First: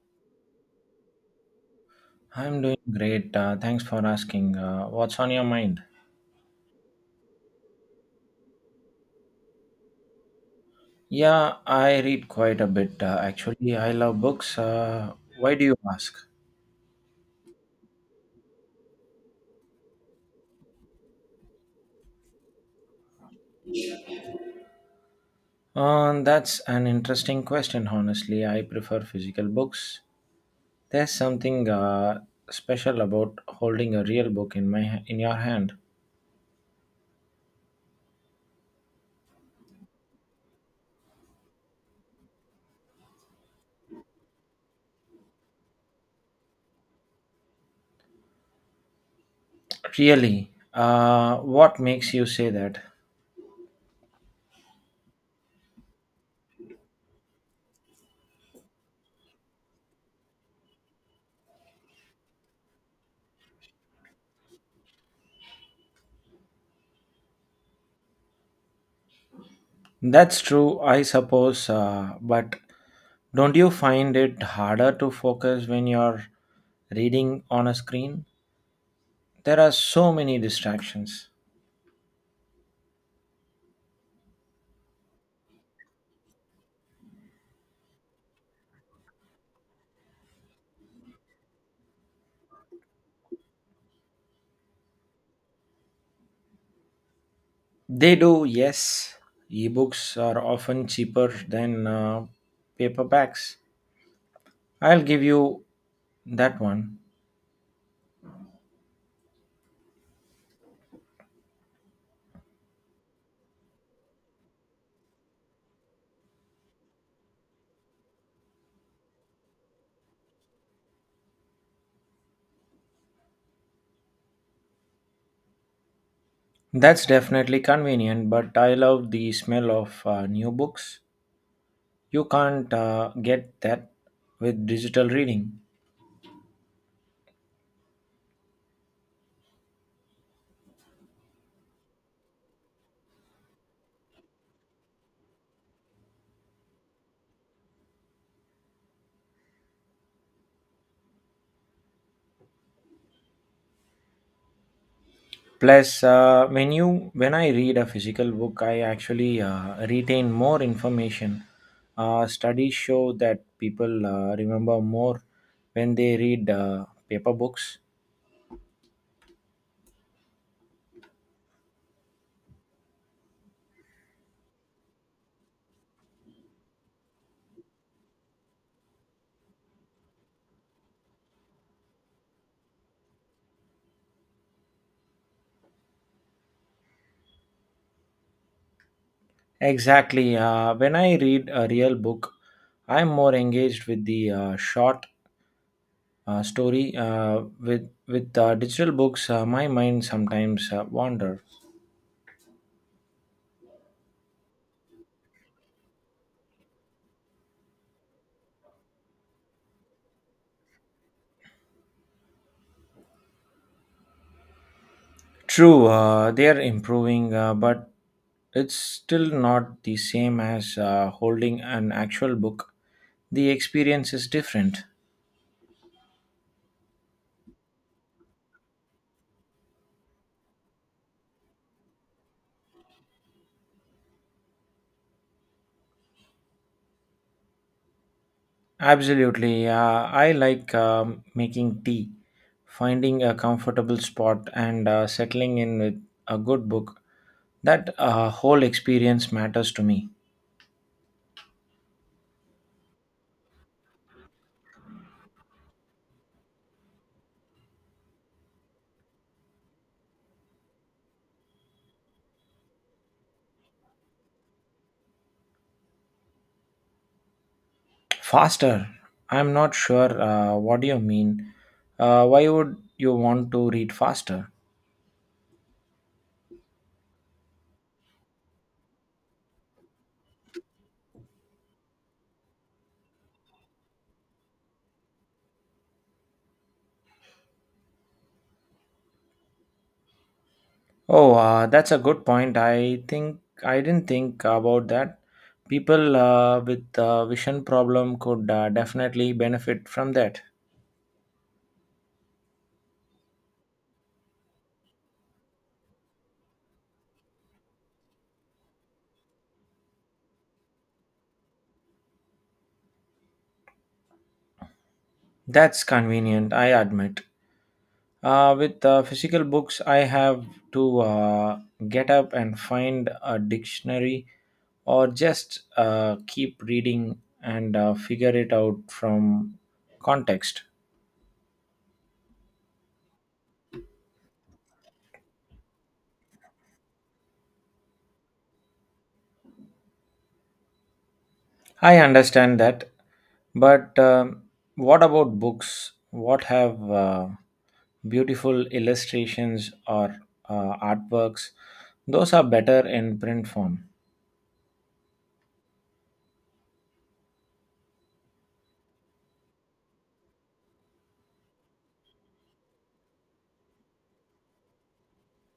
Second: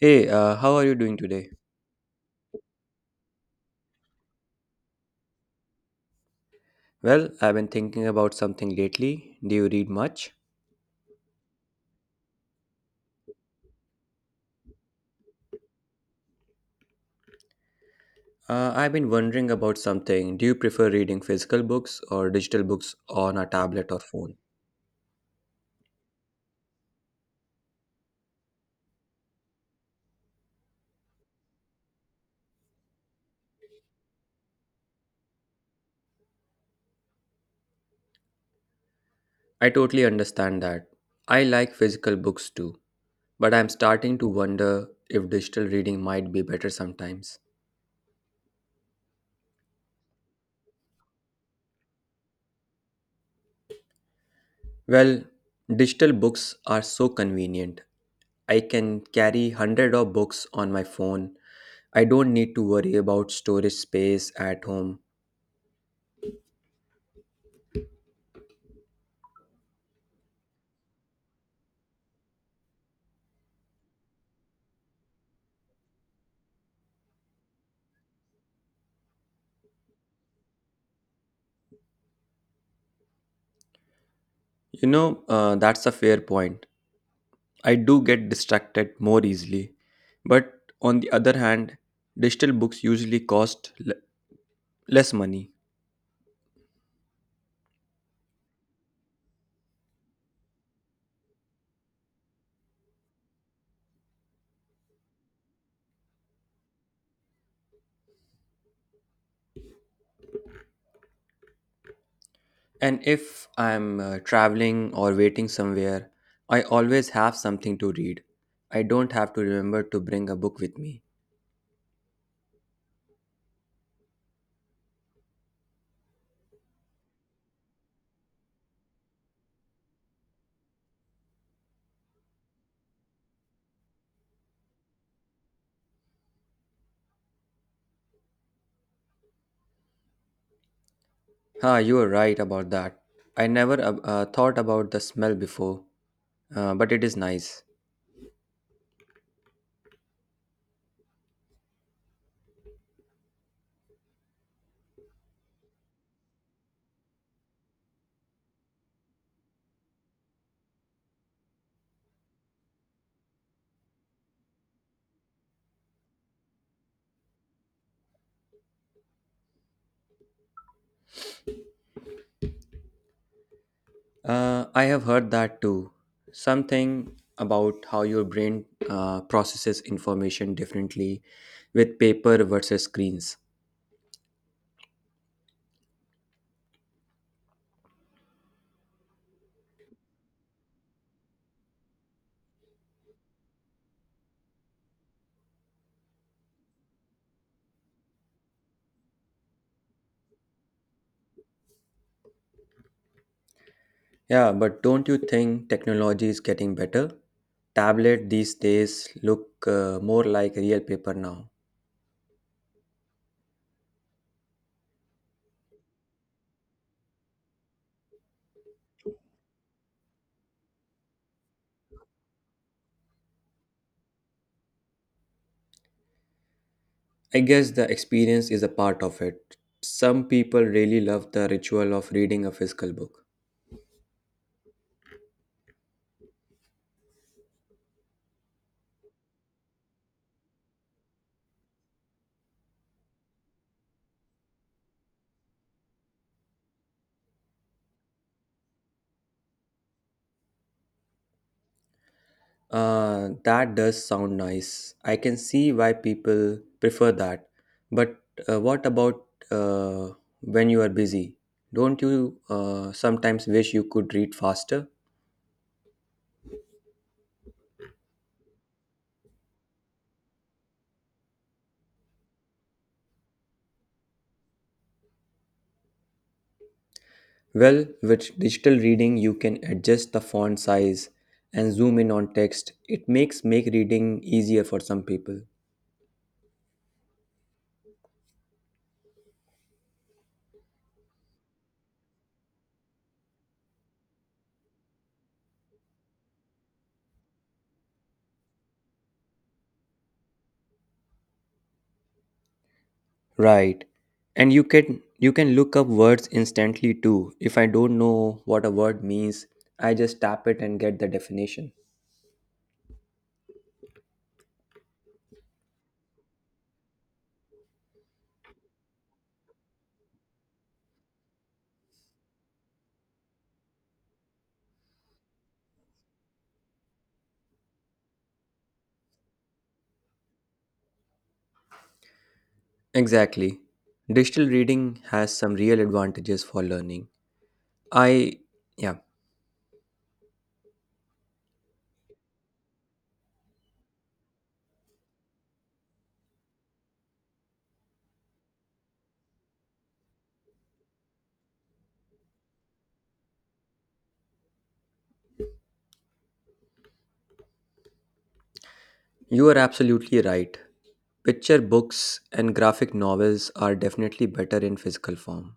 Hey, how are you doing today? I'm doing great. Thanks for asking. What's on your mind? Well, I've been thinking about something lately. Do you read much? Yeah, I read quite a bit. Actually, I love books. Why do you ask? I've been wondering about something. Do you prefer reading physical books or digital books on a tablet or phone? That's an interesting question, honestly. I prefer physical books. There's something special about holding a real book in my in your hand. I totally understand that. I like physical books too, but I'm starting to wonder if digital reading might be better sometimes. Really? What makes you say that? Well, digital books are so convenient. I can carry 100 of books on my phone. I don't need to worry about storage space at home. That's true, I suppose, but don't you find it harder to focus when you're reading on a screen? There are so many distractions. That's a fair point. I do get distracted more easily. But on the other hand, digital books usually cost less money. They do, yes. Ebooks are often cheaper than paperbacks. I'll give you that one. And if I'm traveling or waiting somewhere, I always have something to read. I don't have to remember to bring a book with me. That's definitely convenient, but I love the smell of new books. You can't get that with digital reading. Ah, you are right about that. I never thought about the smell before, but it is nice. Plus, when I read a physical book, I actually retain more information. Studies show that people remember more when they read paper books. I have heard that too. Something about how your brain processes information differently with paper versus screens. Exactly. When I read a real book, I'm more engaged with the short story. With digital books, my mind sometimes wander. Yeah, but don't you think technology is getting better? Tablet these days look more like real paper now. True, they are improving, but it's still not the same as holding an actual book. The experience is different. I guess the experience is a part of it. Some people really love the ritual of reading a physical book. Absolutely. I like making tea, finding a comfortable spot, and settling in with a good book. That whole experience matters to me. That does sound nice. I can see why people prefer that. But what about uh, when you are busy? Don't you sometimes wish you could read faster? Faster. I'm not sure what do you mean. Why would you want to read faster? Well, with digital reading, you can adjust the font size and zoom in on text. It makes make reading easier for some people. Oh, that's a good point. I didn't think about that. People with vision problem could definitely benefit from that. Right. And you can look up words instantly too. If I don't know what a word means, I just tap it and get the definition. That's convenient, I admit. With physical books, I have to get up and find a dictionary or just keep reading and figure it out from context. Exactly. Digital reading has some real advantages for learning. I, yeah, I understand that, but what about books? What have beautiful illustrations or artworks? Those are better in print form. you are absolutely right. Picture books and graphic novels are definitely better in physical form.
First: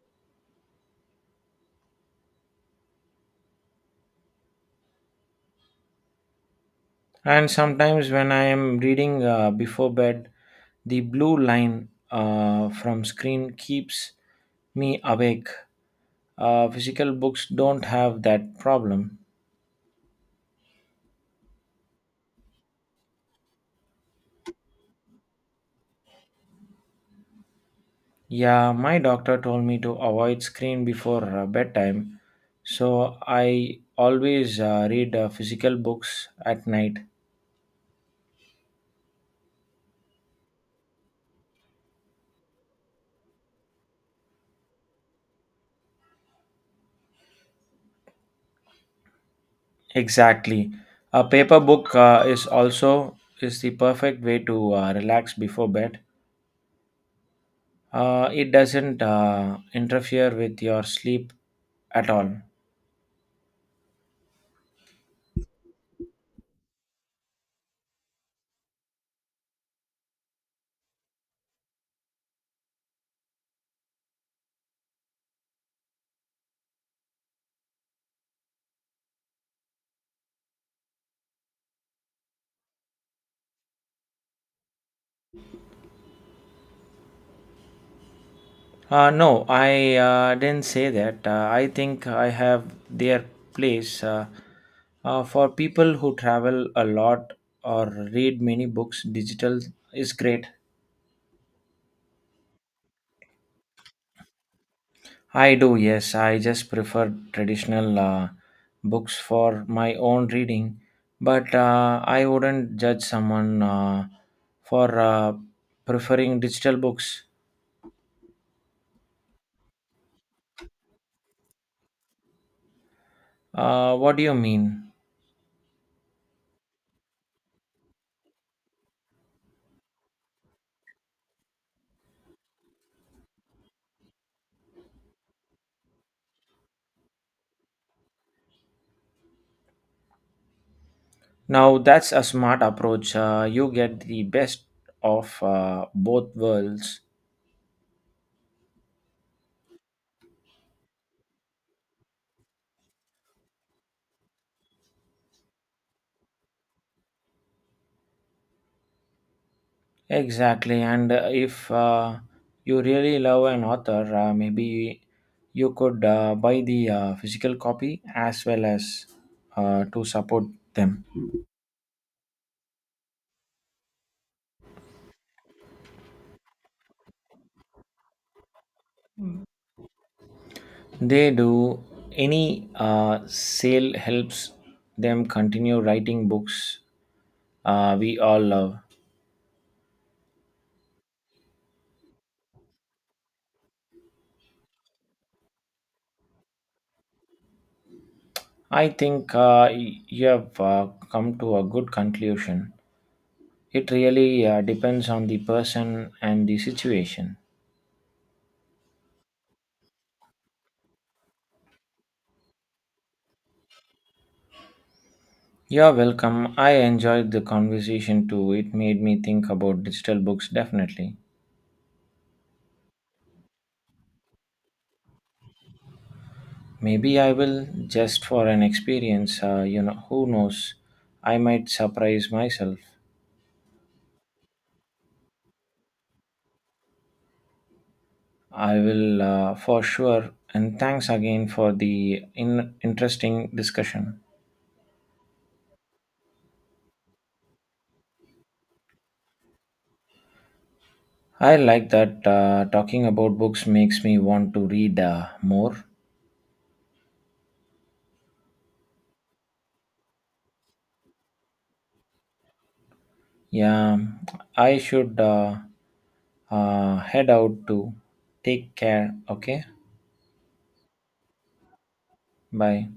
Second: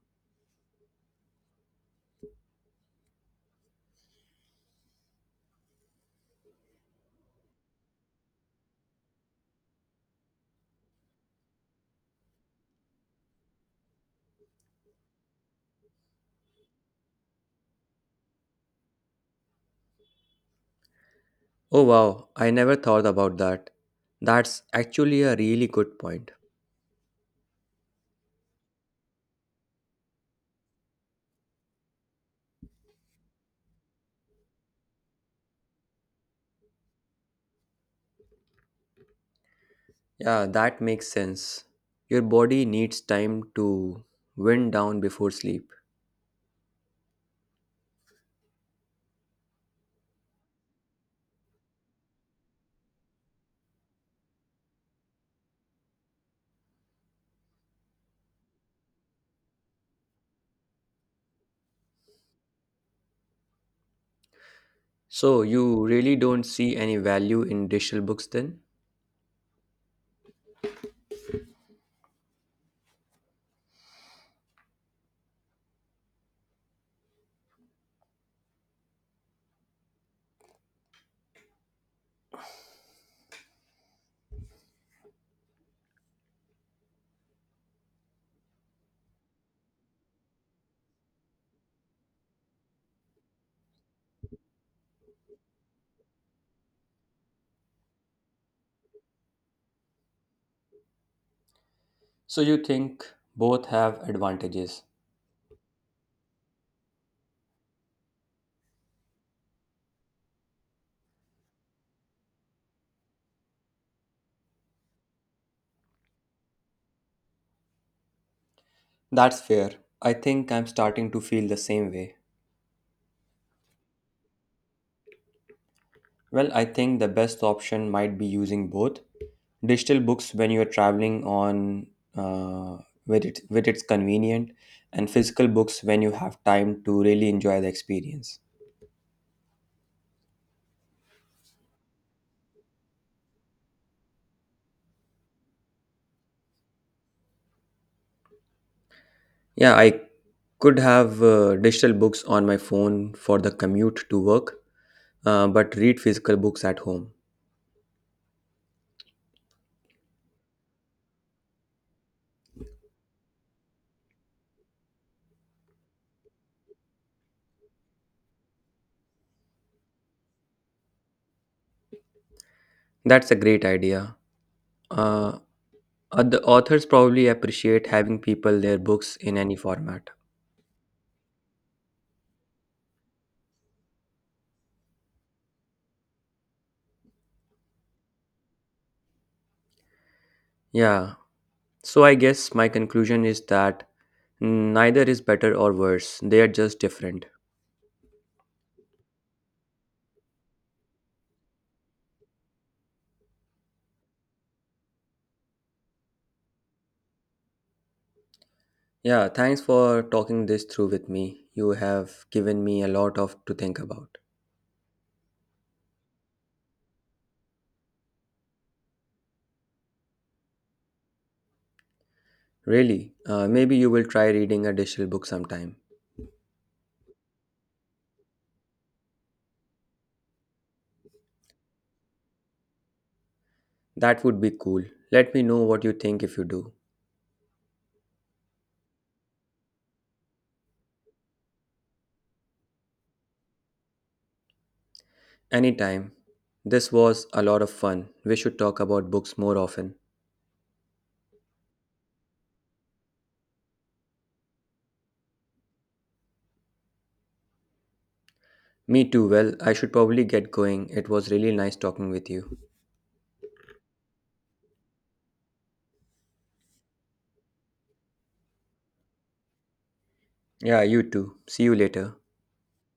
And sometimes when I am reading before bed, the blue line from screen keeps me awake. Physical books don't have that problem. Oh wow, I never thought about that. That's actually a really good point. Yeah, my doctor told me to avoid screen before bedtime, so I always read physical books at night. Yeah, that makes sense. Your body needs time to wind down before sleep. Exactly. A paper book is the perfect way to relax before bed. It doesn't interfere with your sleep at all. So, you really don't see any value in digital books then? No, I didn't say that. I think I have their place. For people who travel a lot or read many books, digital is great. So, you think both have advantages? I do, yes. I just prefer traditional books for my own reading, but I wouldn't judge someone for preferring digital books. That's fair. I think I'm starting to feel the same way. What do you mean? Well, I think the best option might be using both digital books when you're traveling on uh, where, it, with it's convenient and physical books when you have time to really enjoy the experience. Now, that's a smart approach. You get the best of both worlds. Yeah, I could have digital books on my phone for the commute to work, but read physical books at home. Exactly, and if you really love an author, maybe you could buy the physical copy as well as to support them. That's a great idea. Uh, the authors probably appreciate having people their books in any format. They do, any sale helps them continue writing books we all love. Yeah, so I guess my conclusion is that neither is better or worse, they are just different. I think you have come to a good conclusion. It really depends on the person and the situation. Yeah, thanks for talking this through with me. You have given me a lot of to think about. You're welcome. I enjoyed the conversation too. It made me think about digital books definitely. Really, maybe you will try reading a digital book sometime. Maybe I will just for an experience. You know, who knows? I might surprise myself. That would be cool. Let me know what you think if you do. I will for sure. And thanks again for the interesting discussion. Anytime. This was a lot of fun. We should talk about books more often. I like that talking about books makes me want to read more. Me too. Well, I should probably get going. It was really nice talking with you. Yeah, I should head out to take care. Okay, Yeah, you too. See you later. bye.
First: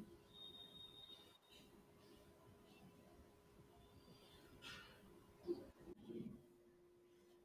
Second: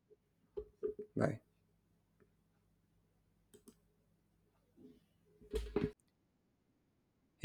Bye.